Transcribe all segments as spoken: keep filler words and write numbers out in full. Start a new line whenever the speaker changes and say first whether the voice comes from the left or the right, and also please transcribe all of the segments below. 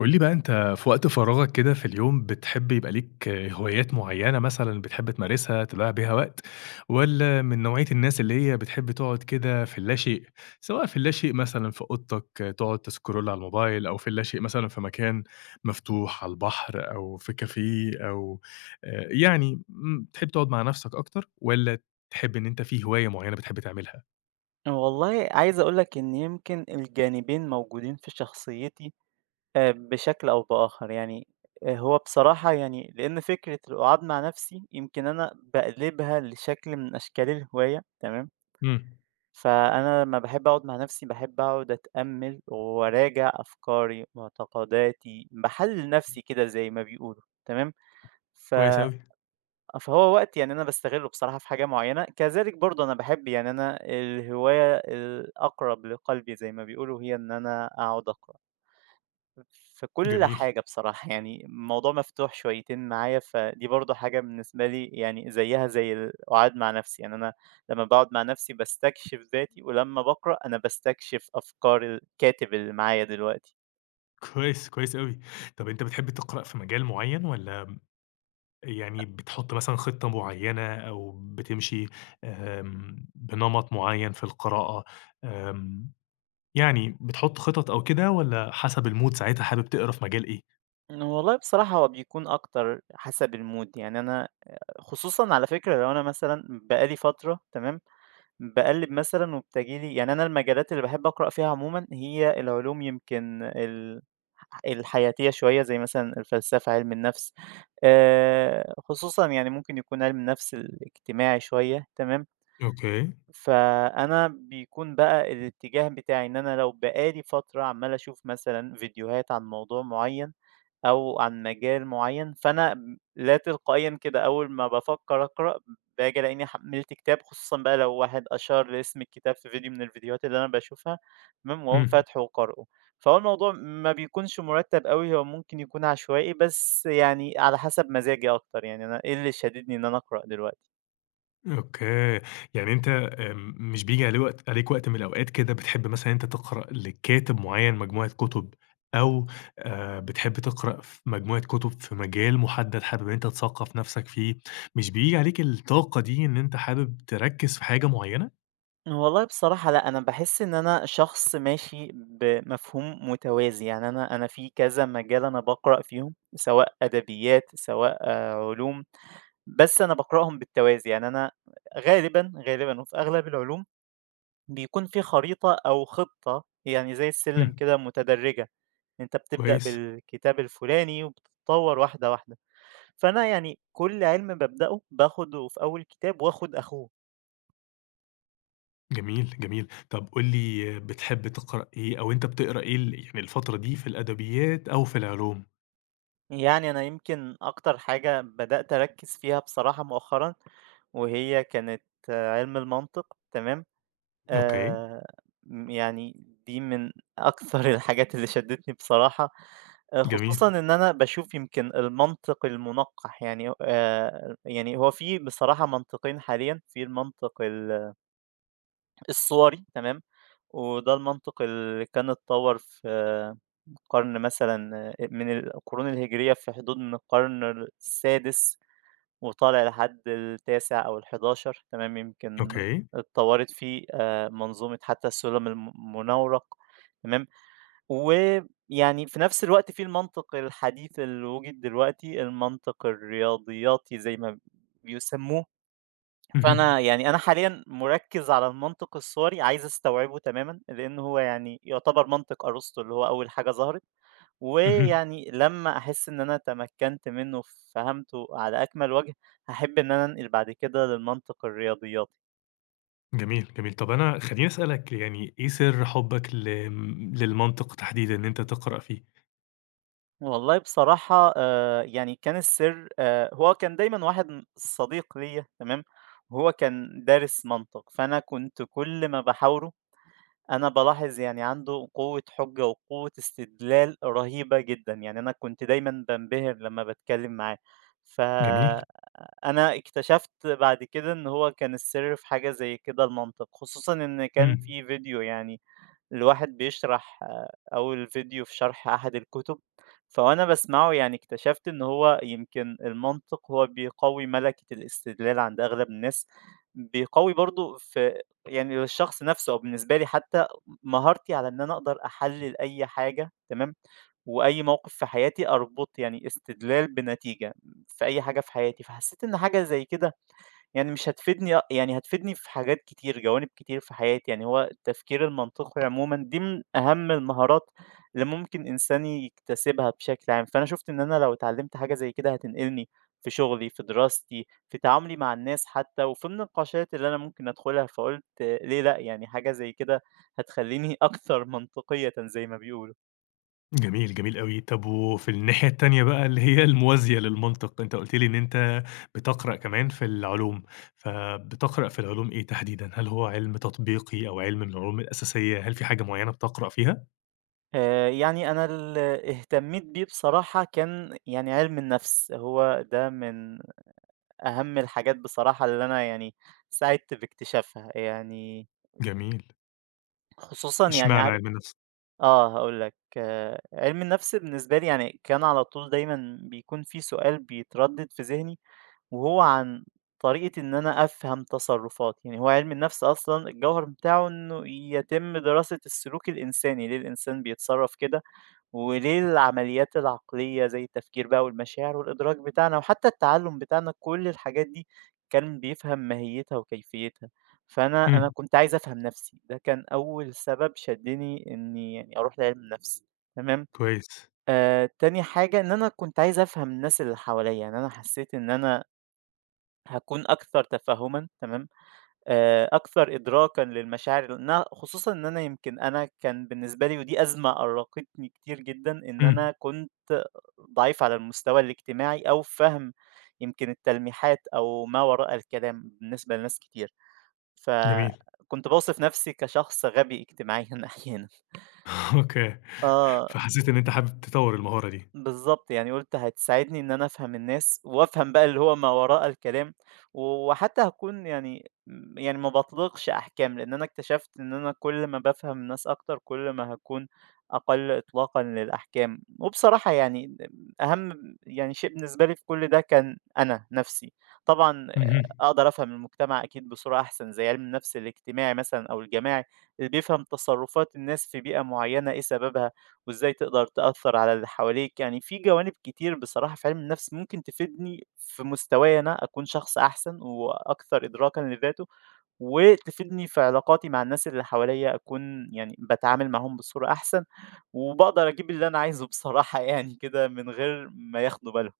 left: قُل لي بقى أنت في وقت فراغك كده في اليوم بتحب يبقى ليك هوايات معيّنة مثلًا بتحب تمارسها تضيّع بيها وقت، والّا من نوعية الناس اللي هي بتحب تقعد كده في اللاشيء، سواء في اللاشيء مثلًا في أوضتك تقعد تسكرول على الموبايل أو في اللاشيء مثلًا في مكان مفتوح على البحر أو في كافيه أو آآ، يعني امم، تحب تقعد مع نفسك أكتر، والّا تحب إن أنت في هواية معيّنة بتحب تعملها؟
right: والله عايز أقول لك إن يمكن الجانبين موجودين في شخصيتي، آه، بشكل أو بآخر يعني. آه، هو بصراحة يعني لأن فكرة القعاد مع نفسي يمكن أنا بقلبها لشكل من أشكال الهواية، تمام.
left: إمم.
right: فأنا لما بحب أقعد مع نفسي، بحب أقعد أتأمل وأراجع أفكاري معتقداتي، بحلل نفسي كده زي ما بيقولوا، تمام. ف
left: كويس أوي.
right: آه، فهو وقت يعني أنا باستغلّه بصراحة في حاجة معيّنة، كذلك برضه أنا باحب، يعني أنا الهواية الأقرب لقلبي زي ما بيقولوا هي إن أنا أقعد أقرا، في كل
left: جميل.
right: حاجة بصراحة. يعني الموضوع مفتوح شويتين معايا، فدي برضه حاجة بالنسبة لي يعني زيّها زي القعاد مع نفسي. يعني أنا لمّا باقعد مع نفسي باستكشف ذاتي، ولمّا باقرا أنا باستكشف أفكار الكاتب اللي معايا دلوقتي.
left: كويس، كويس أوي. طَب أنت بتحب تقرأ في مجال معيّن والّا يعني بتحط مثلًا خطة معيّنة أو بتمشي آمم، بنمط معيّن في القراءة، آمم، يعني بتحط خطط أو كده والّا حسب المود ساعتها حابب تقرا في مجال إيه؟
right: والله بصراحة هو بيكون أكتر حسب الmood، يعني أنا خصوصًا على فكرة لو أنا مثلًا بقى لي فترة، تمام؟ باقلِّب مثلًا وبتجي لي، يعني أنا المجالات اللي باحب أقرأ فيها عمومًا هي العلوم، يمكن ال الحياتية شوية، زي مثلًا الفلسفة، علم النفس، آآ خصوصًا يعني ممكن يكون علم النفس الاجتماعي شوية، تمام؟
left: أوكي.
right: فأنا بيكون بقى الاتجاه بتاعي إن أنا لو بقى لي فترة عمّال أشوف مثلًا فيديوهات عن موضوع معيّن أو عن مجال معيّن، فأنا م لا تلقائيًا كده أول ما بافكّر أقرأ، باجي ألاقيني حمّلت كتاب، خصوصًا بقى لو واحد أشار لاسم الكتاب في فيديو من الفيديوهات اللي أنا باشوفها، تمام، واقوم
left: إمم.
right: فاتحه وقارئه. فهو الموضوع ما بيكونش مُرتّب أوي، هو ممكن يكون عشوائي، بس يعني على حسب مزاجي أكتر، يعني أنا إيه اللي شاددني إن أنا أقرأ دلوقتي.
left: أوكي. يعني أنت آمم، مش بييجي عليه وقت عليك وقت من الأوقات كده بتحب مثلًا أنت تقرأ لكاتب معيّن مجموعة كتب أو آآ، بتحب تقرأ في مجموعة كتب في مجال محدد حابب إن أنت تثقّف نفسك فيه، مش بييجي عليك الطاقة دي إن أنت حابب تركّز في حاجة معيّنة؟
right: والله بصراحة لأ، أنا باحس إن أنا شخص ماشي بمفهوم متوازي، يعني أنا أنا في كذا مجال أنا باقرأ فيهم، سواء أدبيات، سواء آه، علوم، بس أنا باقرأهم بالتوازي. يعني أنا غالبًا، غالبًا وفي أغلب العلوم بيكون في خريطة أو خطة، يعني زي السلم
left: إمم.
right: كده متدرجة. أنت بتبدأ
left: كويس.
right: بالكتاب الفلاني وبتتطور واحدة واحدة، فأنا يعني كل علم بابدأه باخده في أول كتاب وآخد أخوه.
left: جميل، جميل. طب قُل لي بتحب تقرأ إيه أو أنت بتقرأ إيه ال يعني الفترة دي في الأدبيات أو في العلوم؟
right: يعني أنا يمكن أكتر حاجة بدأت أركّز فيها بصراحة مؤخرًا، وهي كانت آه، علم المنطق، تمام.
left: أوكي.
right: آآ م يعني دي من أكثر الحاجات اللي شدّتني بصراحة. آآ
left: جميل.
right: خصوصًا إن أنا باشوف يمكن المنطق المُنقّح، يعني آآ يعني هو في بصراحة منطقين حاليًا، في المنطق ال الصوري، تمام. وده المنطق اللي كان اتطوّر في قرن مثلًا من القرون الهجرية، في حدود من القرن السادس وطالع لحد التاسع أو الحادي عشر، تمام، يمكن
left: أوكي.
right: اتطورت فيه آآ منظومة حتى السلم المنورق، تمام. ويعني في نفس الوقت في المنطق الحديث اللي وُجد دلوقتي، المنطق الرياضياتي زي ما بيسموه.
left: اهم.
right: فأنا يعني أنا حاليًا مُركِّز على المنطق الصوري، عايز أستوعبه تمامًا، لأن هو يعني يعتبر منطق أرسطو اللي هو أول حاجة ظهرت.
left: اهم.
right: ويعني لمّا أحس إن أنا تمكنت منه وفهمته على أكمل وجه، هاحب إن أنا أنقل بعد كده للمنطق الرياضياتي.
left: جميل، جميل. طب أنا خلّيني أسألك يعني إيه سر حُبك لم للمنطق تحديدًا إن أنت تقرأ فيه؟
right: والله بصراحة، آآ، يعني كان السر، آآ، هو كان دايمًا واحد م صديق ليّا، تمام، وهو كان دارس منطق. فأنا كنت كل ما باحاوره أنا بالاحظ يعني عنده قوة حجة وقوة استدلال رهيبة جدًا، يعني أنا كنت دايمًا بانبهر لمّا باتكلم معاه. ف
left: جميل.
right: أنا اكتشفت بعد كده إن هو كان السر في حاجة زي كده المنطق، خصوصًا إن كان
left: إمم.
right: في فيديو يعني لواحد بيشرح، آه، أول فيديو في شرح أحد الكتب، فوأنا باسمعه يعني اكتشفت إن هو يمكن المنطق هو بيقوي ملكة الاستدلال عند أغلب الناس، بيقوي برضه في يعني للشخص نفسه أو بالنسبة لي حتى مهارتي على إن أنا أقدر أحلل أي حاجة، تمام؟ وأي موقف في حياتي أربط يعني استدلال بنتيجة في أي حاجة في حياتي، فحسيت إن حاجة زي كده يعني مش هتفيدني، يعني هتفيدني في حاجات كتير، جوانب كتير في حياتي. يعني هو التفكير المنطقي عمومًا دي من أهم المهارات اللي ممكن إنسان يكتسبها بشكل عام. فأنا شُفت إن أنا لو اتعلمت حاجة زي كده هتنقلني في شغلي، في دراستي، في تعاملي مع الناس حتى، وفي النقاشات اللي أنا ممكن أدخلها. فقُلت ليه لأ، يعني حاجة زي كده هتخليني أكثر منطقيةً زي ما بيقولوا.
left: جميل، جميل أوي. طب وفي الناحية التانية بقى اللي هي الموازية للمنطق، أنت قُلت لي إن أنت بتقرأ كمان في العلوم، فبتقرأ في العلوم إيه تحديدًا؟ هل هو علم تطبيقي أو علم من العلوم الأساسية، هل في حاجة معيّنة بتقرأ فيها؟
right: آآ، يعني أنا اللي اهتميت بيه بصراحة كان يعني عِلم النفس. هو ده من أهم الحاجات بصراحة اللي أنا يعني سعدت باكتشافها، يعني
left: جميل.
right: خصوصًا يعني
left: اشمعنى
right: عارف،
left: علم النفس؟
right: آه، هاقول لك. آه، عِلم النفس بالنسبة لي يعني كان على طول دايمًا بيكون في سؤال بيتردد في ذهني، وهو عن طريقة إن أنا أفهم تصرفاتي. يعني هو عِلم النفس أصلًا الجوهر بتاعه إنه يتم دراسة السلوك الإنساني، ليه الإنسان بيتصرف كده. وليه العمليات العقلية زي التفكير بقى والمشاعر والإدراك بتاعنا وحتى التعلم بتاعنا، كل الحاجات دي كان بيفهم ماهيتها وكيفيتها. فأنا أنا
left: إمم.
right: كنت عايز أفهم نفسي، ده كان أول سبب شدني إني يعني أروح لعلم النفس، تمام.
left: كويس.
right: آه تاني حاجة إن أنا كنت عايز أفهم الناس اللي حواليا. يعني أنا حسيت إن أنا هكون أكثر تفهما، تمام، آآ أكثر إدراكًا للمشاعر، لأنها خصوصًا إن أنا يمكن أنا كان بالنسبة لي ودي أزمة أرّقتني كتير جدًا، إن
left: إمم.
right: أنا كنت ضعيف على المستوى الاجتماعي أو فهم يمكن التلميحات أو ما وراء الكلام بالنسبة لناس كتير.
left: جميل.
right: فكنت باوصف نفسي كشخص غبي اجتماعيًا أحيانًا.
left: أوكي.
right: آه.
left: فحسيت إن أنت حابب تطوّر المهارة دي.
right: بالضبط، يعني قُلت هتساعدني إن أنا أفهم الناس، وأفهم بقى اللي هو ما وراء الكلام، و- وحتى هاكون يعني م يعني ما باطلقش أحكام، لإن أنا اكتشفت إن أنا كل ما بافهم الناس أكتر، كل ما هاكون أقل إطلاقًا للأحكام. وبصراحة يعني م أهم يعني شيء بالنسبة لي في كل ده كان أنا نَفْسي، طبعًا آآ
left: اهم.
right: أقدر أفهم المجتمع أكيد بصورة أحسن، زي علم النَفْس الاجتماعي مثلًا أو الجماعي، اللي بيفهم تصرفات الناس في بيئة معيّنة إيه سببها. وإزاي تقدر تأثّر على اللي حواليك، يعني في جوانب كتير بصراحة في عِلم النَفْس ممكن تفيدني في مستوايا، أنا أكون شخص أحسن وأكثر إدراكًا لذاته، وتفيدني في علاقاتي مع الناس اللي حواليّا، أكون يعني باتعامل معاهم بصورة أحسن، وباقدر أجيب اللي أنا عايزه بصراحة يعني كده من غير ما ياخدوا بالهم.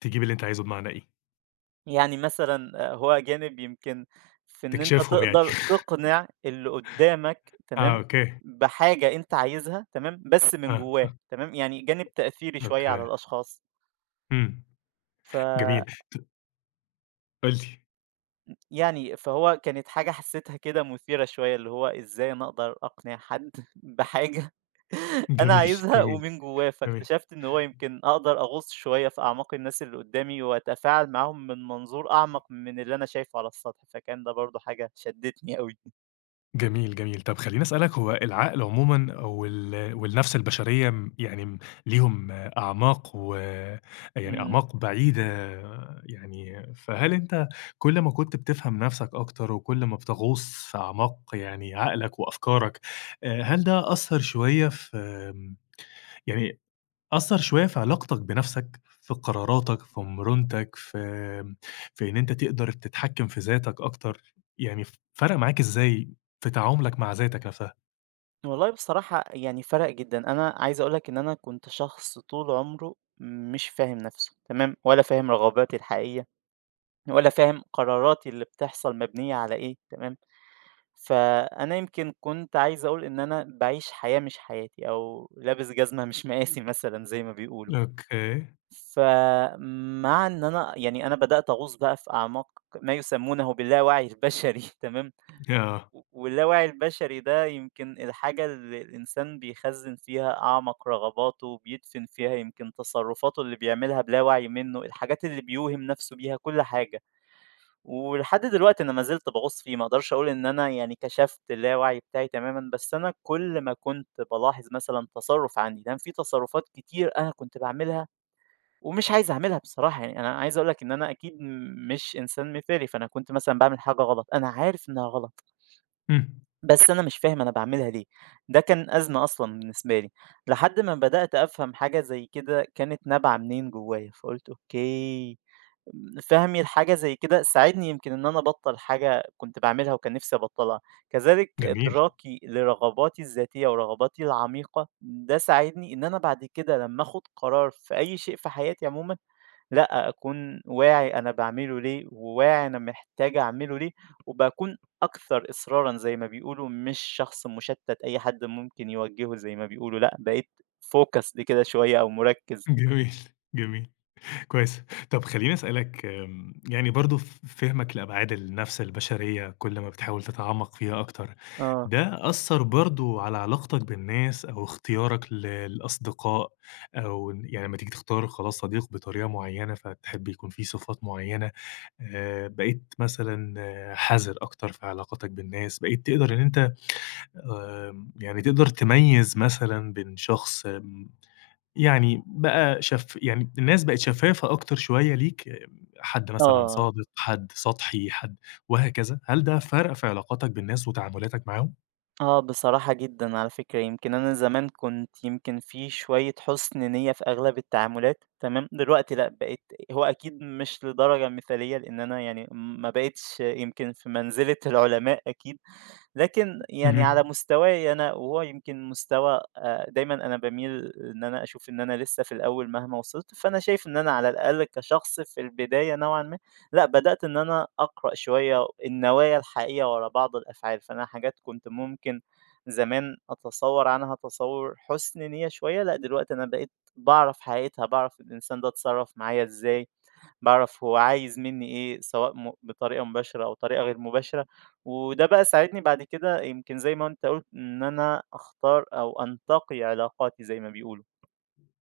left: تجيب اللي أنت عايزه بمعنى إيه؟
right: يعني مثلًا، آآ، هو جانب يمكن في إن أنت
left: تكشفهم يعني.
right: تقدر تقنع اللي قدّامك،
left: آه،
right: تمام،
left: أوكي.
right: بحاجة أنت عايزها، تمام، بس من
left: آه،
right: جوّاه،
left: آه،
right: تمام، يعني جانب تأثيري شوية على
left: أوكي.
right: الأشخاص.
left: إمم.
right: فيعني
left: جميل. قُل لي.
right: فهو كانت حاجة حسيتها كده مثيرة شوية، اللي هو إزاي أنا أقدر أقنع حد بحاجة أنا
left: جميل،
right: عايزها
left: جميل،
right: ومن جوّاه.
left: جميل.
right: فاكتشفت إن هو يمكن أقدر أغُوص شوية في أعماق الناس اللي قدّامي وأتفاعل معاهم من منظور أعمق من اللي أنا شايفه على السطح، فكان ده برضه حاجة شدّتني أوي.
left: جميل، جميل. طب خلّيني أسألك هو العقل عمومًا أو ال والنَفْس البشرية م يعني م ليهم أعماق و يعني
right: إمم.
left: أعماق بعيدة يعني، فهل أنت كل ما كنت بتفهم نَفْسك أكتر وكل ما بتغوص في أعماق يعني عقلك وأفكارك، آآ هل ده أثّر شوية في آمم يعني أثّر شوية في علاقتك بنَفْسك، في قراراتك، في مرونتك، في في إن أنت تقدر تتحكّم في ذاتك أكتر، يعني ف فرَق معاك إزاي في تعاملك مع ذاتك نَفْسها؟
right: والله بصراحة يعني فرق جدًا. أنا عايز أقول لك إن أنا كنت شخص طول عمره مش فاهم نَفْسه، تمام، ولا فاهم رغباتي الحقيقية، ولا فاهم قراراتي اللي بتحصل مبنية على إيه، تمام. فأنا يمكن كنت عايز أقول إن أنا باعيش حياة مش حياتي أو لابس جزمة مش مقاسي مثلًا زي ما بيقولوا.
left: أوكي.
right: فمع إن أنا يعني أنا بدأت أغوص بقى في أعماق ما يسمونه باللاوعي البشري تمام.
left: آه.
right: و واللاوعي البشري ده يمكن الحاجة اللي الإنسان بيخزّن فيها أعمق رغباته، وبيدفن فيها يمكن تصرفاته اللي بيعملها بلا وعي منه، الحاجات اللي بيوهم نفسه بيها، كل حاجة. ولحد دلوقتي أنا ما زلت باغوص فيه، ما أقدرش أقول إن أنا يعني كشفت اللاوعي بتاعي تمامًا، بس أنا كل ما كنت بالاحظ مثلًا تصرُّف عندي، كان في تصرفات كتير أنا كنت باعملها ومش عايز أعملها بصراحة. يعني أنا عايز أقول لك إن أنا أكيد م- مش إنسان مثالي، فأنا كنت مثلًا باعمل حاجة غلط، أنا عارف إنها غلط.
left: إمم.
right: بس أنا مش فاهم أنا باعملها ليه، ده كان أزمة أصلًا بالنسبة لي، لحد ما بدأت أفهم حاجة زي كده كانت نابعة منين جوايا. فقُلت أوكي، م فهمي لحاجة زي كده ساعدني يمكن إن أنا أبطّل حاجة كنت باعملها وكان نفسي أبطّلها، كذلك
left: جميل،
right: إدراكي لرغباتي الذاتية ورغباتي العميقة، ده ساعدني إن أنا بعد كده لمّا آخُد قرار في أي شيء في حياتي عمومًا لأ، أكون واعي أنا باعمله ليه، وواعي أنا محتاج أعمله ليه، وباكون أكثر إصرارًا زي ما بيقولوا، مش شخص مشتت أي حد ممكن يوجهه زي ما بيقولوا، لأ، بقيت focused كده شوية أو مركّز.
left: جميل، جميل. كويس. طب خلّيني أسألك آمم، يعني برضه ف فهمك لأبعاد النفس البشرية كل ما بتحاول تتعمّق فيها أكتر،
right: آه،
left: ده أثّر برضه على علاقتك بالناس أو اختيارك ل للأصدقاء أو ن يعني لمّا تيجي تختار خلاص صديق بطريقة معيّنة فتحب يكون فيه صفات معيّنة، آآ بقيت مثلًا آه، حذر أكتر في علاقاتك بالناس، بقيت تقدر إن أنت آمم، يعني تقدر تميّز مثلًا بين شخص يعني بقى شف يعني الناس بقت شفّافة أكتر شوية ليك، حد مثلًا
right: آه،
left: صادق، حد سطحي، حد وهكذا، هل ده فرق في علاقاتك بالناس وتعاملاتك معاهم؟
right: آه، بصراحة جدًا على فكرة، يمكن أنا زمان كنت يمكن في شوية حُسن نيّة في أغلب التعاملات، تمام، دلوقتي لأ، بقيت. هو أكيد مش لدرجة مثالية، لإن أنا يعني ما بقيتش يمكن في منزلة العلماء أكيد. لكن يعني على
left: اهم.
right: مستواي أنا وهو يمكن مستوى، آآ دايمًا أنا باميل إن أنا أشوف إن أنا لسه في الأول مهما وصلت. فأنا شايف إن أنا على الأقل كشخص في البداية نوعًا ما، لأ بدأت إن أنا أقرأ شوية النوايا الحقيقية ورا بعض الأفعال. فأنا حاجات كنت ممكن زمان أتصوّر عنها تصوُّر حُسن نية شوية، لأ دلوقتي أنا بقيت باعرف حقيقتها، باعرف الإنسان ده اتصرّف معايا إزاي، باعرف هو عايز منّي إيه، سواء م بطريقة مباشرة أو طريقة غير مباشرة. وده بقى ساعدني بعد كده يمكن زي ما أنت قُلت إن أنا أختار أو أنتقي علاقاتي زي ما بيقولوا.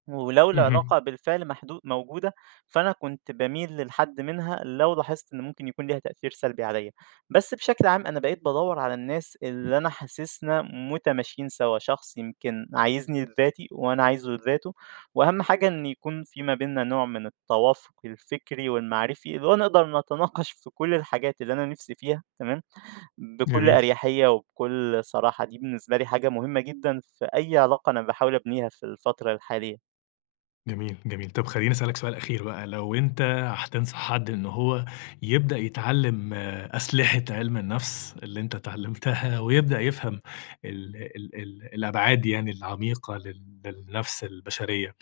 right: ولو
left: اهم.
right: العلاقة بالفعل محدود موجودة فأنا كنت بميل للحد منها لو لاحظت إن ممكن يكون ليها تأثير سلبي عليا. بس بشكل عام أنا بقيت بدور على الناس اللي أنا حاسسنا متماشيين سوا، شخص يمكن عايزني لذاتي وأنا عايزه لذاته، وأهم حاجة إن يكون في ما بيننا نوع من التوافق الفكري والمعرفي اللي هو نقدر نتناقش في كل الحاجات اللي أنا نفسي فيها، تمام، بكل
left: جميل.
right: أريحية وبكل صراحة. دي بالنسبة لي حاجة مهمة جدا في أي علاقة أنا بحاول أبنيها في الفترة الحالية.
left: جميل، جميل. طب خلّيني أسألك سؤال أخير بقى، لو أنت هتنصح حد إن هو يبدأ يتعلّم آه، أسلحة علم النفس اللي أنت اتعلّمتها ويبدأ يفهم ال ال ال الأبعاد يعني العميقة لل للنفس البشرية،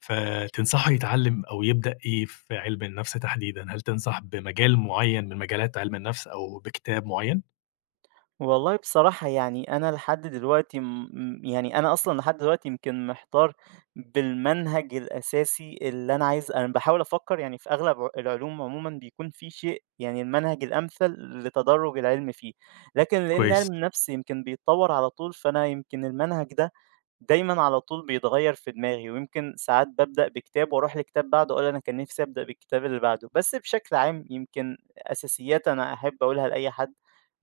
left: فتنصحه يتعلّم أو يبدأ إيه في علم النفس تحديدًا؟ هل تنصح بمجال معيّن من مجالات علم النفس أو بكتاب معيّن؟
right: والله بصراحة يعني أنا لحد دلوقتي م- م- يعني أنا أصلا لحد دلوقتي يمكن محتار بالمنهج الأساسي اللي أنا عايز، أنا بحاول أفكر يعني في أغلب ع- العلوم عموما بيكون في شيء يعني المنهج الأمثل لتدرج العلم فيه. لكن لأن
left: كويس.
right: علم النفس يمكن بيتطور على طول، فأنا يمكن المنهج ده دايمًا على طول بيتغيّر في دماغي، ويمكن ساعات بابدأ بكتاب وأروح لكتاب بعده أقول أنا كان نفسي أبدأ بالكتاب اللي بعده. بس بشكل عام يمكن أساسيات أنا أحب أقولها لأي حد،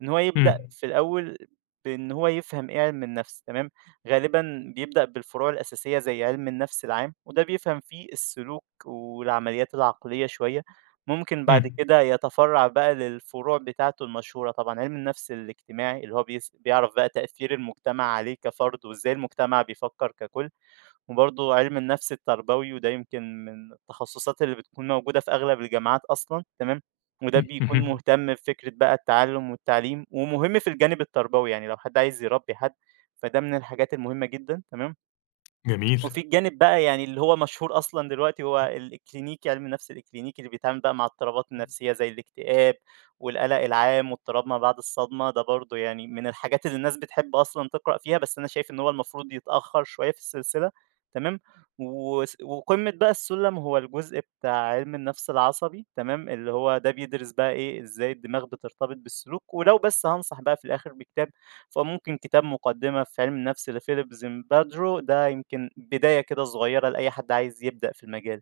right: إن هو يبدأ
left: إمم،
right: في الأول بإن هو يفهم إيه عِلم النفس، تمام. غالبًا بيبدأ بالفروع الأساسية زي عِلم النفس العام، وده بيفهم فيه السلوك والعمليات العقلية شوية. ممكن بعد
left: إمم،
right: كده يتفرّع بقى للفروع بتاعته المشهورة طبعًا، علم النفس الاجتماعي اللي هو بيس بيعرف بقى تأثير المجتمع عليه كفرد، وإزاي المجتمع بيفكّر ككُل. وبرضه علم النفس التربوي، وده يمكن من التخصصات اللي بتكون موجودة في أغلب الجامعات أصلًا، تمام، وده
left: إمم،
right: بيكون
left: اهم.
right: مهتم بفكرة بقى التعلُّم والتعليم، ومهم في الجانب التربوي. يعني لو حد عايز يربّي حد فده من الحاجات المهمة جدًا، تمام.
left: جميل.
right: وفي الجانب بقى يعني اللي هو مشهور أصلًا دلوقتي هو ال الكلينيكي، علم النفس الكلينيكي اللي بيتعامل بقى مع اضطرابات النفسية زي الاكتئاب والقلق العام واضطراب ما بعد الصدمة، ده برضه يعني من الحاجات اللي الناس بتحب أصلًا تقرأ فيها، بس أنا شايف إن هو المفروض يتأخر شوية في السلسلة، تمام. وس وقمة بقى السلم هو الجزء بتاع علم النفس العصبي، تمام، اللي هو ده بيدرس بقى إيه، إزاي الدماغ بترتبط بالسلوك. ولو بس هانصح بقى في الآخر بكتاب، فممكن كتاب مقدمة في علم النفس لفيليب زيمبادرو، ده يمكن بداية كده صغيرة لأي حد عايز يبدأ في المجال.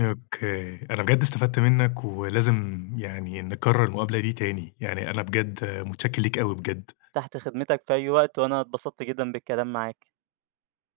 left: أوكي، أنا بجد استفدت منّك ولازم يعني نكرّر المقابلة دي تاني، يعني أنا بجد متشكّر ليك أوي بجد.
right: تحت خدمتك في أي وقت، وأنا اتبسطت جدا بالكلام معاك.